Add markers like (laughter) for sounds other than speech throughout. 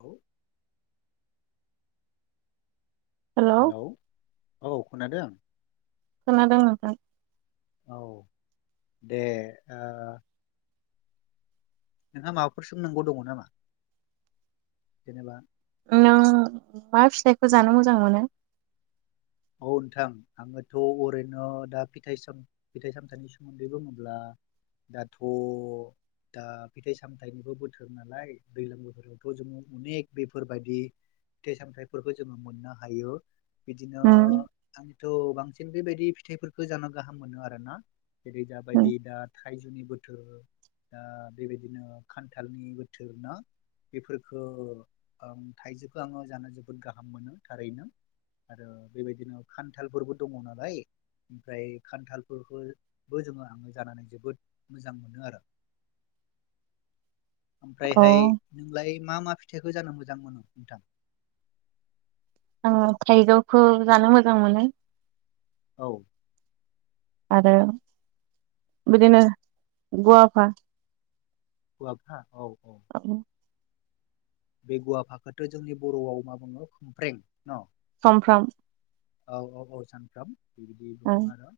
औ हेलौ औ खोनादों खोनादों नोंथां औ दे आ नोंहा माबाफोर सोंनांगौ दङ नामा जेनेबा नों मा फिथाइखौ जानो मोजां मोनो। औ नोंथां आङोथ' ओरैनो दा फिथाइ स फिथाइ सामथाइनि सोमोन्दै बुङोब्ला दाथ' दा फिथाइ सामथायाइनिबो बोथोर नालाय दै्लां बोथोरावथ' जोङो अनेक बेफोरबायदि फिथाइ सामथायाइफोरखौ जोङो मोननो हायो। ह। थ' बांसिन बेबायदि फिथाइफोरखौ जानो गाहाम मोनो आरोना जेरै जाबायदि अ दा थाइजौनि बोथोर दा बेबायदिनो खान्थालनि बोथोर ना बेफोरफोरखौ आं थाइजौखौ आङो जानो जोबोद गाहाम मोनो थारैनो। आरो बेबायदिनो खान्थालफोरबो दङ नालाय ओमफ्राय खान्थालफोरखौबो जोङो आङो जानानै जोबोद मोजां मोनो आरो। ओमफ्रायहाय नोंलाय मा मा फि। फिथाइखौ जानो मोजां मोनो नोंथां। आङो थाइजौखौ जानो मोजां मोनो। औ। आरो बिदिनो गवाफा। गुवाफा औ। औ। बे गुवा फाखोथो जोंनि बर'आव मा बुङो खमफ्रें न। समफ्राम। औ -औ -औ -सानफ्राम। बिद ओ गुमारा।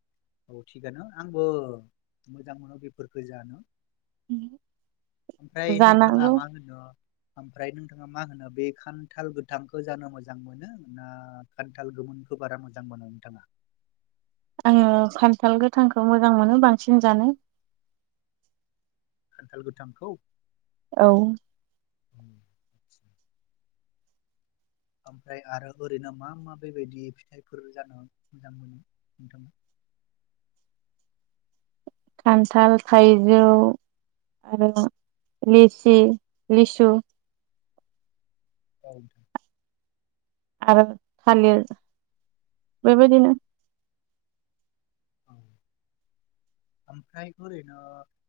औ थिगानो आंबो मोजां मोनो बेफोरखौ जानो। ओमफ्राय नोंथाङा जानांगौ मा होनदों। ओमफ्राय नोंथाङा मा होनो बे खान्थाल गोथांखौ जानो मोजां मोनो ना खान्थाल गोमोनखौ बारा मोजां मोनो नोंथाङा। आङो खान्थाल गोथांखौ मोजां मोनो बांसिन जानो। खान्थाल गोथांखौ। औ। (unintelligible) ओमफ्राय आरो ओरैनो मा मा बेबायदि फिथाइफोर जानो मोजां मोनो नोंथां। खान्थाल थाइजौ आरो लिसि लिसु। औ द। आरो थालिर बेबायदिनो। औ ओमफ्राय ओरैनो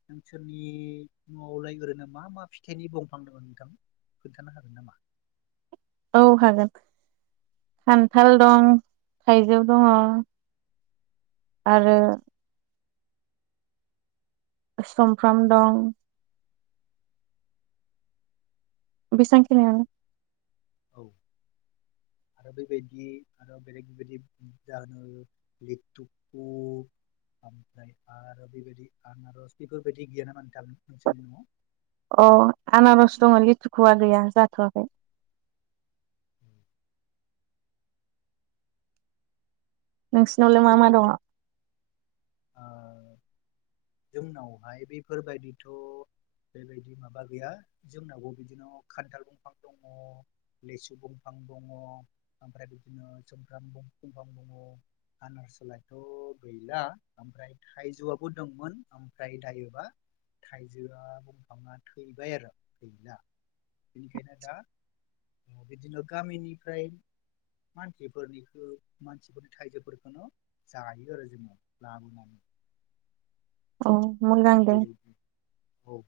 नोंसोरनि न'आवलाय ओरैनो मा मा फिथाइनि दंफां दोङो नोंथां खोन्थानो हागोन नामा। औ हागोन खान्थाल दं थाइजौ दङ' आरो। सामफ्राम दं। बिसांखिनियानो। औ आरो बेबायदि आरो बेलेग बेबायदि जाहोनो लिथुकु ओमफ्राय आरो बेबायदि आनारस बेफोरबायदि गैयाना मानो थागोन नोंसोरनि न'आव। अ आनारस दङ लिथुखुवा गैया जाथ'वाखै। नोंसिनावलाय मा मा बे दङ। बे ओ जोंनावहाय बेफोरबायदिथ' बेबायदि माबा गैया जोंनावबो बिदिनो खान्थाल दंफां दङ लेसु दंफां दङ ओमफ्राय बिदिनो सुमफ्राम दंफां दङ। आनारसलाायथ' गैला ओमफ्राय थाइजौआबो दंमोन ओमफ्राय दायोबा थाइजौआ बुंफाङा थैबाय आरो गैला बेनिखायनो दा बिदिनो गामिनिफ्राय मानसिफोरनि मानसिफोरनि थाइजौ फोरफोरखौनो जायो आरो जोङो लाबोनानै। अ। बे औ।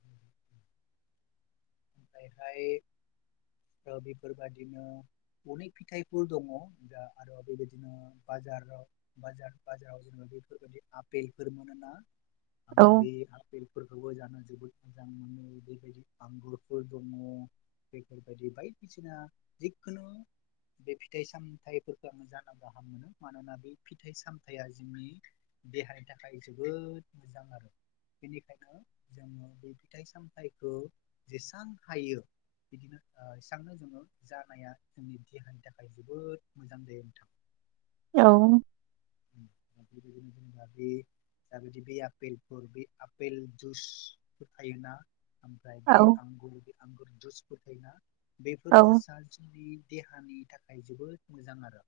ओमफ्रायहाय बेफोरबायदिनो अनेक फिथाइफोर दङ दा आरो बेबायदिनो बाजाराव बाजाराव जेनेबा बेफोरबायदि आफपेलफोर मोनोना औ आङो बे आफेलफोरखौबो जानो जोबोद मोजां मोनो बेबायदि आंगुर। (unintelligible) दङ बेफोरबायदि बायदिसिना जिखुनु बे फिथाइ सामथाइफोरखौ आङो जानो गाहाम मोनो मानोना बे फिथाइ सामथायाइया जोंनि देहानि थाखाय जोबोद मोजां आरो बेनिखायनो जोङो बे फिथाइ सामथाइखौ जेसेबां हायो बिदिनो एसबांनो जोङो जानाया जोंनि देहानि थाखाय जोबोद मोजां जायो नोंथां। औ। बेबायदिनो जों बे जाबायदि बेेलफोर बे आपेल जुसफोर थायोना ओमफ्राय औ बे आंगुर बे आंगुरनि जुसथायोना बेफोर औ जुसा जोंनि देहानि थाखाय जोबोद मोजां आरो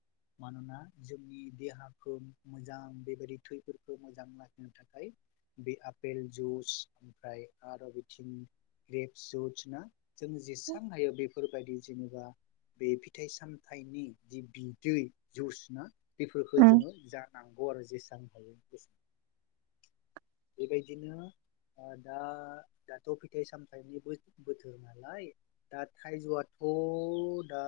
मानोना जोंनि देहा मोजां बेबायदि थैफोरखौ मोजां लाखिनो थाखाय बे आपेल जुइस ओमफ्राय आरो बिथिं ग्रेपस जुस ना जों जेसबां हायो बे बेफोरबायदि जेनेबा बे फिथाइ -सामथाइनि जि बिदै जुसना बेफोरफोरखौ उम जोङो जानांगौ आरो जेसां हायो बेबायदिनो दा दाथ' फिथाइ सामथायाइनि बोथोर नालाय दा थाइजौआथ' दा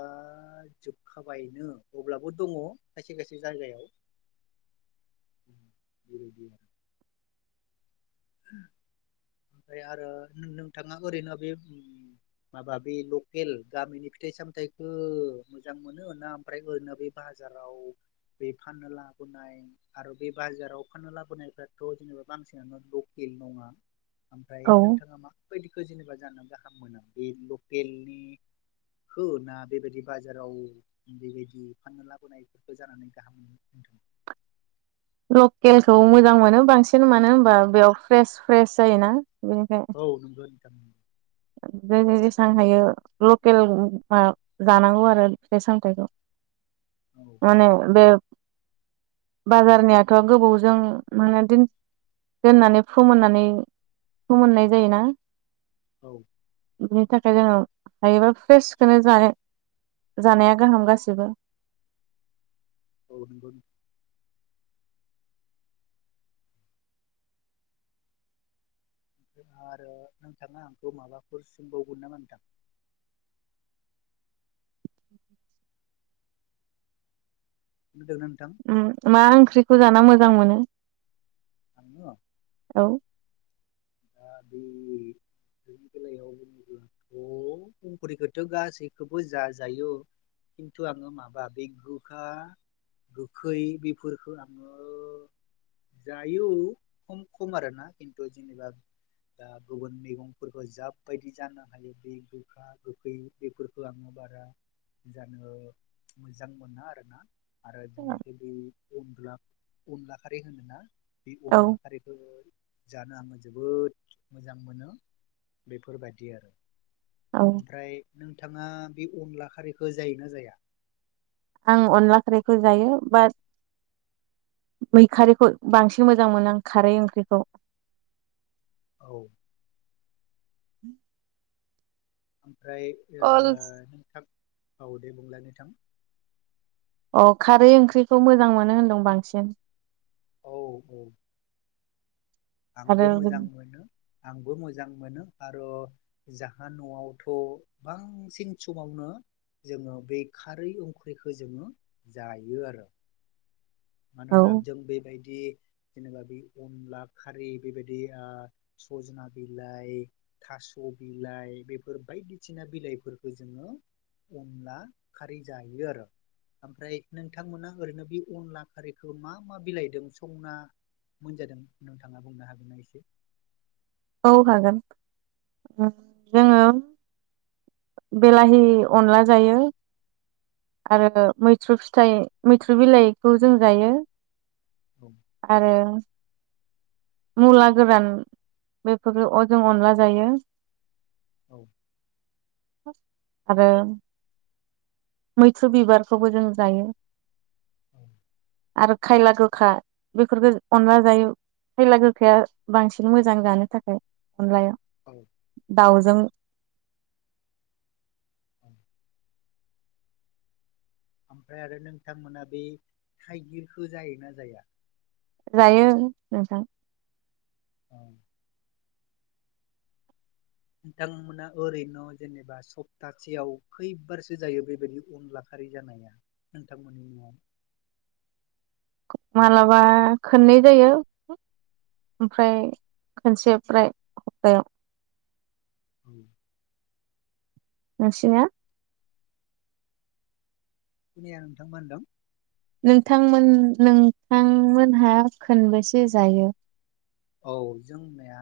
जोबखाबायनो अब्लाबो दङ खायसे खायसे जायगायाव। (unintelligible) ओमफ्राय आरो नोंथाङा ओरैनो बे माबा बे लकेल गामिनि फिथाइ सामथायाइखौ मोजां मोनो ना ओमफ्राय ओरैनो बे बाजाराव बे फाननो लाबोनाय आरो बे बाजाराव फाननो लाबोनायफ्राथ' जेनेबा बांसिनानो (unintelligible) ओमफ्राय औ नोंथाङा माबायदिखौ जेनेबा जाना गाहाम मोना बे लकेलनि खौ ना बेबायदि बाजाराव बेबायदि फाननो लाबोनायफोरखौ जानानै गाहाम होनदों? लकेलखौ मोजां मोनो बांसिन मानो होनबा बेयाव फ्रेस फ्रेस जायोना। औ नंगौ। (unintelligible) जे जे जेसेबां हायो लकेल मा जानांगौ आरो फिथाइ सामथाइखौ। माने बे बाजारनियाथ' गोबावजों माने दोननानै फोमोननानै फोमोननाय जायोना। औ। बिनि थाखाय जोंङो हायोबा फ्रेसखौनो जा- जानाया गाहाम गाससिबो। (unintelligible) ओमफ्राय आरो नोंथाङा आंखौ माबाफोर सोंबावगोन नामा नोंथां? (unintelligible) (unintelligible) ओंख्रिखौ जाना मोजां मोनो? आं औ। दा बेनि बेलायाव (unintelligible) ओंख्रिखौथ' गासैखौबो जाजायो खिन्थु आङो माबा बे गोखा गोखै बेफोरफोरखौ आङो जायो खम खम आरोना, खिन्थु जेनेबा दा गुबुन मैगंफोरखौ जा बायदि जानो हायो, बे गोखा गोखै बेफोरखौ आङो बारा जानो मोजां मोना आरोना। आरो (unintelligible) अनला अनला खारि होनो ना? बे औ अनला खारिखौ जा (unintelligible) जोबोद मोजां मोनो बेफोरबायदि आरो। औ ओमफ्राय नों थाङा बे अनला खारिखौ जायोना जाया? आं अनला खारैखौ जायो बाट बै खारैखौ बांसिन मोजां मोनो आं खारै ओंख्रिखौ। औ। (inaudible) ओमफ्राय ओ अ नोंथां औ दे बुंलाय नोंथां। ओ खारै ओंख्रिखौ मोजां मोनो होनदों बांसिन। औ औ। आंबो आरो मोजां मोनो। आंबो मोजां मोनो आरो जाहा न'आवथ' बांसिन समावनो जोङो बे खारै ओंख्रिखौ जोङो जायो आरो। औ मानोना जों बेबायदि जेनेबा बि अनला खारै बेबायदि ओ सजना बिलाइ, थास' बिलाइ बेफोर बायदिसिना बिलाइफोरखौ जोङो अनला खारै जायो आरो। ओमफ्राय नोंथांमोना ओरैनो बे अनला खारैखौ मा मा बिलाइदों संना मोनजादों? नोंथाङा बुंनो हागोनना एसे? औ हागोन। जोङो बेलाहि अनला जायो आरो मैथ्रु फिथाइ, मैथ्रु बिलाइखौ जों जायो आरो मुला गोरान बेफोर अ जों अनला जायो औ। आरो मैथ्रु बिबारखौबो जों जायो औ आरो खायला गोखा बेफोरखौ अनला जायो, खायला गोखाया बांसिन मोजां जानो थाखाय। अनलाया औ दाउजों औ ओमफ्राय आरो नोंथांमोना बे थाइगिरखौ जायोना जाया? जायो नोंथां। औ नोंथांमोना ओरैनो जेनेबा सप्तासेयाव खैबारसो जायो बेबायदि अनला खारै जानाया नोंथांमोननि न'आव? मालाबा खननै जायो, ओमफ्राय खनसे ओमफ्राय हप्तायाव। (inaudible) नोंसिनिया? खोनाया नोंथां मा होनदों? नोंथांमोन नोंथांमोनहा खनबेसे जायो? औ जोंनिया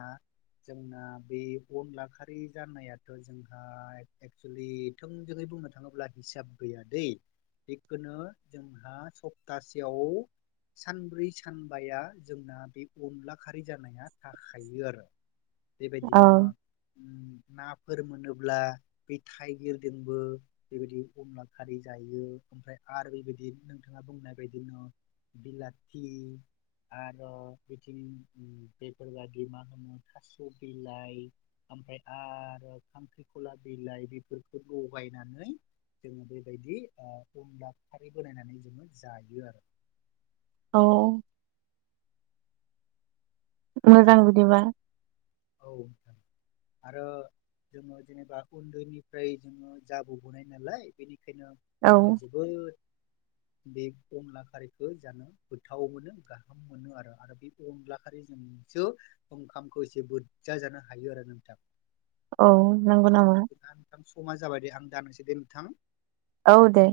जोंना बे अनला खारै जानायाथ' जोंहा एक्सुयेलि थोंजोङै बुंनो थाङोब्ला हिसाब गैया दे जेखुनु जोंहा सप्तासेयाव सानब्रै सानबाया जोंना बे अनला खारै जानाया थाखायो आरो। औ बेबायदिनो उम नाफोर मोनोब्ला बै थाइगिरजोंबो बेबायदि अनला खारै जायो। ओमफ्राय आरो बेबायदि नोंथाङा बुंनाय बदिनो बिलाथि आरो बिथिं उम बेफोरबायदि मा होनो थास' बिलाइ ओमफ्राय आरो खांख्रिख'ला बिलाइ बेफोरखौ लगायनानै जोङो बेबायदिओ अनला खारै बानायनानै जोङो जायो आरो। औ मोजां बिदिबा। औ आरो जोङो जेनोबा उन्दैनिफ्राय जोङो जाबोबोनाय नालाय बेनि खायनो औ आङो जोबोद बे अनला खारैखौ जानो गोथाव मोनो गाहाम मोनो आरो आरो बे अनला खारैजोंसो ओंखामखौ जोबोद बोदजा जानो हायो आरो नोंथां। औ। नंगौ नामा जोंना नोंथां समा जाबाय दे आं दाननोसैदे नोंथां? औ दे।